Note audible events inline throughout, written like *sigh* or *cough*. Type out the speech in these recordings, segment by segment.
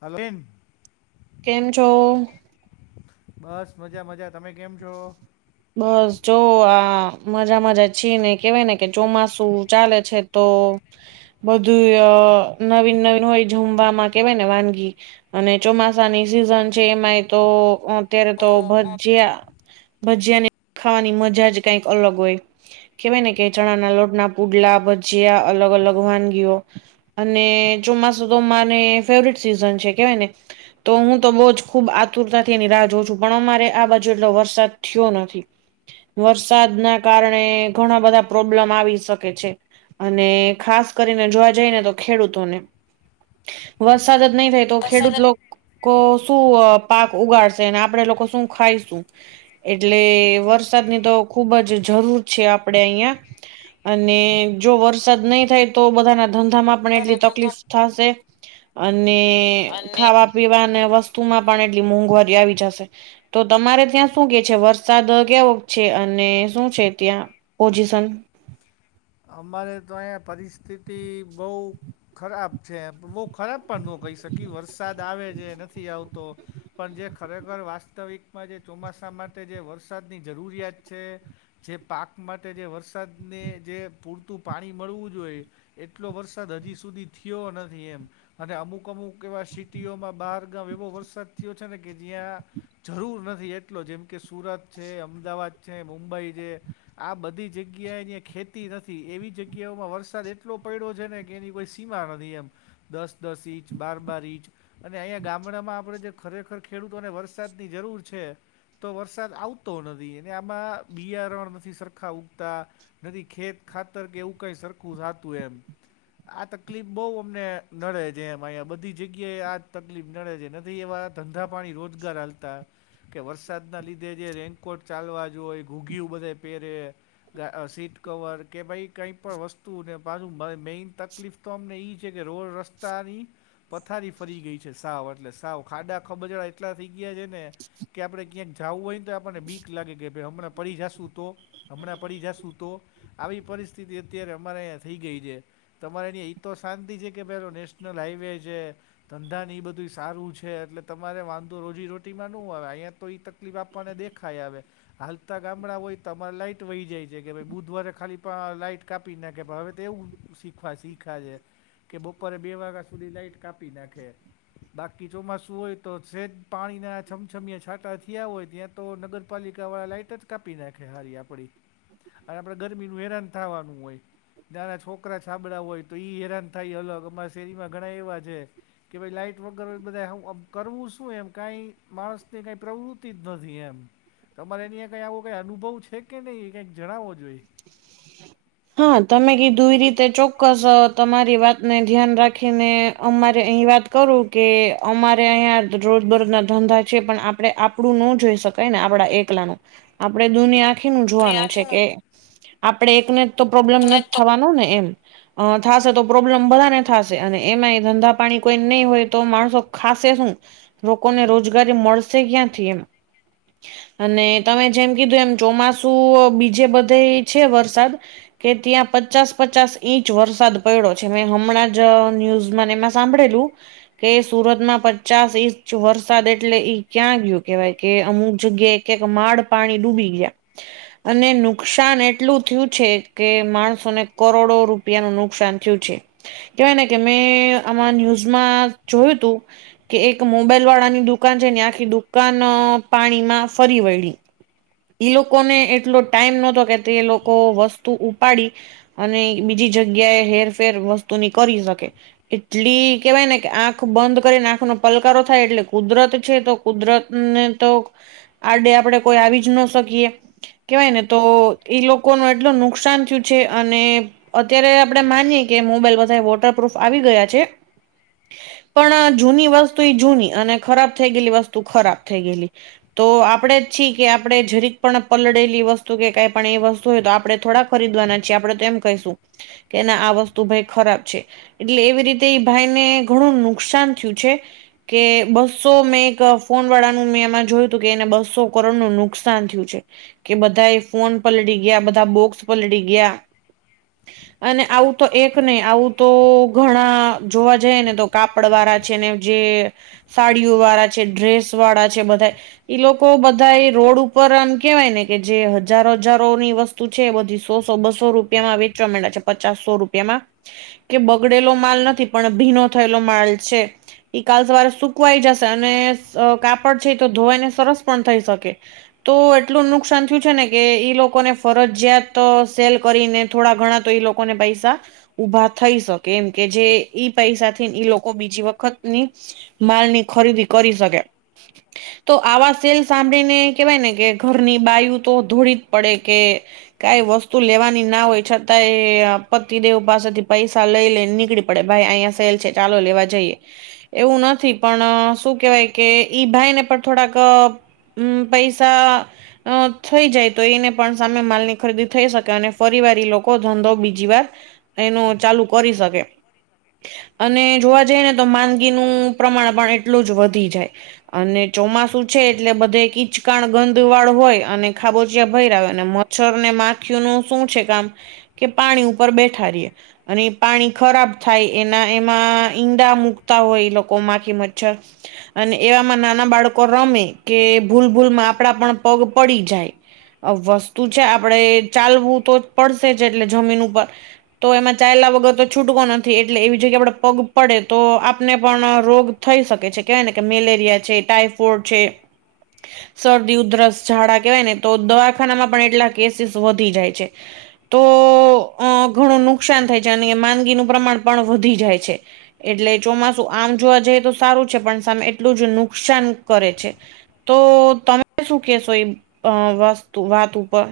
Hello *inaudible* કેમ છો? બસ મઝા મઝા. તમે કેમ છો? બસ જો આ મઝા મઝા છી ને કેવાય ને કે ચોમાસું ચાલે છે. તો બધું અ નવીન નવીન હોય જમવામાં કેવાય ને વાનગી. અને ચોમાસાની સિઝન છે એમાંય તો અત્યારે તો ભજીયા ભજીયા ને ખાવાની મજા જ કંઈક અલગ હોય. કેહેવાય ને કે ચણાના લોટના પુડલા, ભજીયા અલગ અલગ વાનગીઓ. અને ચોમાસું તો મને ફેવરેટ સિઝન છે કેહવાય ને. તો હું તો બહુ જ ખુબ આતુરતાથી એની રાહ જોઉ છું. પણ અમારે આ બાજુ એટલો વર સાદ થયો નથી. વરસાદના કારણે ઘણા પ્રોબ્લેમ આવી શકે છે. અને ખાસ કરીને જોવા જઈ ને તો ખેડૂતોને. વરસાદ જ નહી થાય તો વરસાદ ખેડૂત જ લોકો શું અ પાક ઉગાડશે અને આપડે લોકો શું ખાઈશું? એટલે વરસાદની તો ખુબ જ જરૂર છે આપડે અહિયાં. અને જો વરસાદ નહીં થાય તો બધાના ધંધામાં. પણ એટલી પોતાના ધંધા તકલીફ થશે અને અને ખાવા પીવા અને વસ્તુમાં પણ એટલી મોંઘવારી આવી જશે. તો તમારે ત્યાં શું કે છે વરસાદ કેવો છે, અને શું છે ત્યાં પોઝિશન? અમારે તો અહીંયા પરિસ્થિતિ બહુ ખરાબ છે. બહું ખરાબ પણ ન કહી શકીએ વરસાદ આવે છે નથી આવતો. પણ જે ખરેખર વાસ્તવિકમાં જે ચોમાસા માટે જે વરસાદની જરૂરિયાત છે. જે પાક માટે જે વરસાદને જે પૂરતું પાણી મળવું જોઈએ. એટલો વરસાદ હજી સુધી થિયો નથી એમ. અને અમુક અમુક એવા સિટીઓમાં બહાર ગામ એવો વરસાદ થયો છે ને કે જ્યાં જરૂર નથી એટલો જેમ કે સુરત છે, અમદાવાદ છે, મુંબઈ છે. આ બધી જગ્યા જ્યાં ખેતી નથ એવી જગ્યાઓમાં વરસાદ એટલો પડ્યો છે ને કે એની કોઈ સીમા નથી એમ. દસ દસ ઇંચ, બાર બાર ઇંચ. અને અહીંયા ગામડામાં આપણે જે ખરેખર ખેડૂતોને વરસાદની જરૂર છે. તો વરસાદ આવતો નથી અને આમાં બિયારણ નથી સરખા ઉગતા. નથી ખેત ખાતર કે એવું કઈ સરખું થતું એમ. આ તકલીફ બહુ અમને નડે જે એમય મ બધી જગ્યાએ આ તકલીફ નડે છે નથી એ વાત ધંધા પાણી રોજગાર હાલતા. કે વરસાદના લીધે જે રેનકોટ ચાલવા જોય, ઘૂઘીયું બધે પહેરે. ગા અ સીટ કવર. કે ભાઈ કંઈ પણ વસ્તુને પાછું મેન તકલીફ તો અમને એ છે કે રોડ રસ્તાની પથારી ફરી ગઈ છે સાવ એટલે સાવ. ખાડા ખબજડા એટલા થઈ ગયા છે ને. કે આપડે ક્યાંક જવું હોય ને તો આપણને બીક લાગે કે ભાઈ હમણાં પડી જશું તો? હમણાં પડી જશું તો? આવી પરિસ્થિતિ અત્યારે અમારે અહીંયા થઈ ગઈ છે. તમારે ને ઈતો શાંતિ છે કે પેલો નેશનલ હાઈવે જે. ધંધા ને એ બધું સારું છે એટલે તમારે વાંધો રોજીરોટીમાં નો આવે તો અયા તો ઇત તકલીફ આપણને દેખાય આવે, હાલતા ગામડા હોય તો અમારે લાઈટ વહી જાય છે કે ભય બુધવારે ખાલીપા લાઈટ કાપી નાખે કે ભાવે ત એવું શીખવા શીયખા છે. કે, બપોરે બે વાગા સુધી લાાઈટ કાપી જ નાખે. બાકી ચોમાસું હોય તો સેજ પાણીના છમછમિયા છાંટા થીયા હોય ત્યાં તો નગરપાલિકાવાળા લાઈટ જ કાપી નાખે હારી આપડી, અને આપણે ગરમીનું હેરાન થાવાનું હોય. નાના છોકરા છાબડા હોય તો ઈ હેરાન થાય એ અલગ અમારા શેરીમાં ઘણા એવા છે. કે ભાઈ લાઈટ વગર હવે બધાએ કરવું શું એમ કાઈ માણસની કઈ પ્રવૃત્તિ જ નથી એમ. તમારે એની કઈ આવુ કઈ અનુભવ છે કે નહીં એ કંઈક જણાવવો જોઈએ. હા તમે કીધું એ રીતે ચોક્કસ તમારી વાત ને ધ્યાન રાખીને અમારે અહી વાત કરું કે અમારે અહીંયા રોજબરોજના ધંધા છે પણ આપણે આપણું ન જોઈ શકાય ને આપડા એકલાનું આપણે દુનિયા ખિમ જોવાનું છે કે આખીનું આપડે એકને તો પ્રોબ્લેમ નથ તો થવાનું એમ. અ થાશે તો પ્રોબ્લેમ બધાને થાશે અને એમાંય ધંધા પાણી કોઈ નહી હોય તો માણસો ખાશે શું? લોકોને રોજગારી મળશે ક્યાંથી એમ. અને તમે જેમ કીધું એમ ચોમાસું બીજે બધે છે વરસાદ કે ત્યાં પચાસ પચાસ ઈંચ વરસાદ પડ્યો છે મેં હમણાં જ ન્યૂઝમાં એમાં સાંભળેલું. કે સુરતના પચાસ ઇંચ વરસાદ એટલે ઈ ક્યાં ગયું કેવાય કે અમુક જગ્યાએ કે માડ પાણી ડૂબી ગયા અને નુકસાન એટલું થયું છે. કે, માળસોને કરોડો રૂપિયાનું નુકસાન થયું છે. કેવાય ને કે મેં આમાં ન્યૂઝમાં જોયું તું. કે એક મોબાઈલવાળાની દુકાન છે ને આખી દુકાન પાણીમાં ફરી વળડી. ઈ લોકોને એટલો ટાઈમ નહતો કે તે લોકો વસ્તુ ઉપાડી અને બીજી જગ્યાએ હેરફેર વસ્તુની કરી શકે. એટલી કેવાય ને કે આંખ બંધ કરીને આંખ નો પલકારો થાય એટલે કુદરત છે તો કુદરતને તો આડે આપડે કોઈ આવી જ ન શકીએ કેવાય ને તો એ લોકો ન એટલ નુ નુકસાન થયું છે અને અત્યારે આપડે માનીએ કે મોબાઈલ બધા વોટરપ્રૂફ આવી ગયા છે. પણ જૂની વસ્તુ એ જૂની અને ખરાબ થઈ ગયેલી વસ્તુ ખરાબ થઈ ગયેલી. તો આપણેે છીએ કે આપણે જરીક પણ પલળેલી વસ્તુ કે કઈ પણ એવી વસ્તુ હોય તો આપણે થોડાક ખરીદવાના છીએ આપણે તો એમ કહીશું કે ના આ વસ્તુ ભાઈ ખરાબ છે. એટલે એવી રીતે એ ભાઈને ઘણું નુકસાન થયું છે. કે બસો મેં એક ફોન વાળાનું મેં એમાં જોયું હતું કે એને બસો કરોડનું નુકસાન થયું છે. કે બધાએ ફોન પલળી ગયા બધા બોક્સ પલડી ગયા. *inaudible* અને આવું તો એક નહી આવું તો ઘણા જોવા જઈને તો કાપડવાળા છેને જે સાડીઓવાળા છે, ડ્રેસવાળા છે બધા ઈ લોકો બધાએ રોડ ઉપર આમ કેવાય ને કે જે હજારો હજારોની વસ્તુ છે એ બધી સો સો બસો રૂપિયામાં વેચવા મડ્યા છે પચાસ સો રૂપિયામાં કે બગડેલો માલ નથી પણ ભીનો થયેલો માળ છે. એ કાલ સવારે સુકવાઈ જશે અને છ કાપડથી તો ધોવાઈને સરસ પણ થઈ શકે. તો એટલું નુકસાન થયું છે ને કે ઈ લોકોને ફરજિયાત તો સેલ કરીને થોડા ઘણા તો એ લોકોને પૈસા ઊભા થઈ શકે એમ, કે જે ઈ પૈસાથી ઈ લોકો બીજી વખતની માલની ખરીદી કરી શકે. *inaudible* તો આવા સેલ સાંભળીને, કેવાય ને કે ઘરની બાયુ તો ધોડી જ પડે કે કાંઈ વસ્તુ લેવાની ના હોય, છતાં એ પતિદેવ પાસેથી પૈસા લઈ લેઇ ને નીકળી પડે. ભાઈ અહીંયા સેલ છે ચાલો લેવા જઈએ. એવું નથી. પણ શું કેવાય કે, ઈ ભાઈને પણ થોડાક હમ્મ પૈસા અ થઈ જાય, તો એને પણ સામે માલની ખરીદી થઈ શકે, અને ફરી વાર ઈ લોકો ધંધો બીજી વાર એનો ચાલુ કરી શકે. અને જોવા જઈએને, તો માંદગીનું પ્રમાણ પણ એટલું જ વધી જાય. અને ચોમાસુ છે, એટલે બધે કીચકાણ ગંદવાડ હોય અને ખાબોચિયા ભયરા હોય અને મ ચ્છર ને માખ્યું નું શું છે કામ, કે પાણી ઉપર બેઠા રીએ. અને ઈ પાણી ખરાબ થાય, એ એના એમાં ઈંડા મૂકતા હોય, એ લોકો માખી મચ્છર. અને એવામાં નાના બાળકો રમે, કે ભૂલ ભૂલમાં આપડા પણ પગ પડી જાય અવ્વસ તુ છે, આપડે ચાલવું તો પડશે જ એટલે જમીન ઉપર. તો એમાં ચાયલા વગર તો છૂટકો નથી. એટલે એવી જગ્યા પર આપડે પગ પડે તો, આપને પણ રોગ થઈ શકે છે. કેવાય ને કે મેલેરિયા છે, ટાઈફોઇડ છે હ શરદી ઉધરસ ઝાડા કેવાય ને, તો દવાખાનામાં પણ એટલા કેસીસ વધી જાય છે. તો અ ઘણું નુકસાન થાય છે, અને માંદગીનું પ્રમાણ પણ વધી જાય છે. એટલે ચોમાસું આમ જોવા જઈએ, તો સારું છે. પણ સામે એટલું જ નુકસાન કરે છે. તો તમે શું કેશો, એ અં વસ્તુ, વાત ઉપર?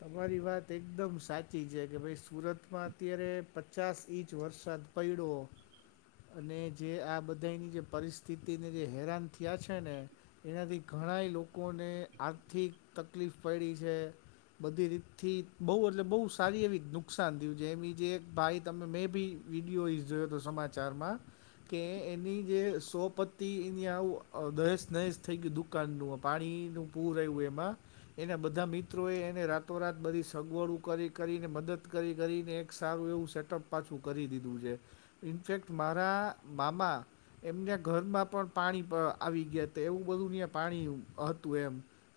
તમારી વાત એકદમ સાચી છે, કે ભાઈ સુરતમાં અત્યારે પચાસ ઇંચ વરસાદ પયડો. અને જે આ બધાની જે પરિસ્થિતિને જે હેરાન થ્યા છે ને! એનાથી ઘણાય લોકોને આર્થિક તકલીફ પયડી છે. બધી રીતથી, બહુ એટલે બહુ સારી એવી નુકસાન થ્યું છે. એમ જે એક ભાઈ તમે મેં બી વિડીયો ઈઝ જોયો તો સમાચારમાં કે એની જે સોપ હતી એની આવું દહેસ નહેસ થઈ ગ્યું દુઃખ દુકાનનું. પાણીનું પૂર આયવું એમાં. એના બધા મિત્રો એ અને રાતોરાત બધી સગવડું કરી કરીને, મદદ કરી કરીને, એક સારું એવું સેટઅપ પાછું કરી દીધું છે. ઇનફેક્ટ, મારા મામા એમને ઘરમાં પણ પાણી આવી ગ્યા તા. એવું બધું ન્યાં પાણી હતું એમ.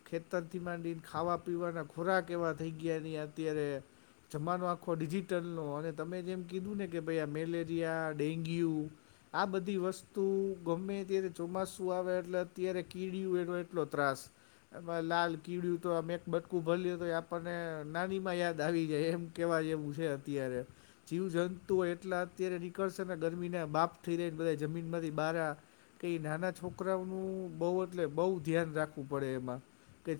ખેતરથી માંડીને ખાવા પીવાના ખોરાક એવા થઈ ગ્યા ને અત્યારે. જમાનો આખો ડિજિટલનો. અને તમે જેમ કીધું ને કે ભાઈ આ મેલેરિયા ડેન્ગ્યુ આ બધી વસ્તુ, ગમે ત્યારે ચોમાસું આવે એટલે અત્યારે કીડીયું એલો એટલો ત્રાસ. ન એમાંય લાલ કીડીયું તો, આમે એક બયકું કું ભર લે, તો ય આપણને નાનીમાં યાદ આવી જાય, એમ કેવા જેવું છે અત્યારે. જીવ જંતુઓ એટલા અત્યારે નીકળશે ને ગરમીને બાપ થઈ રહી, ને બધા જમીનમાંથી બારા કે ઈ નાના છોકરાઓનું બહુ એટલે બહુ ધ્યાન રાખવું પડે એમાં કે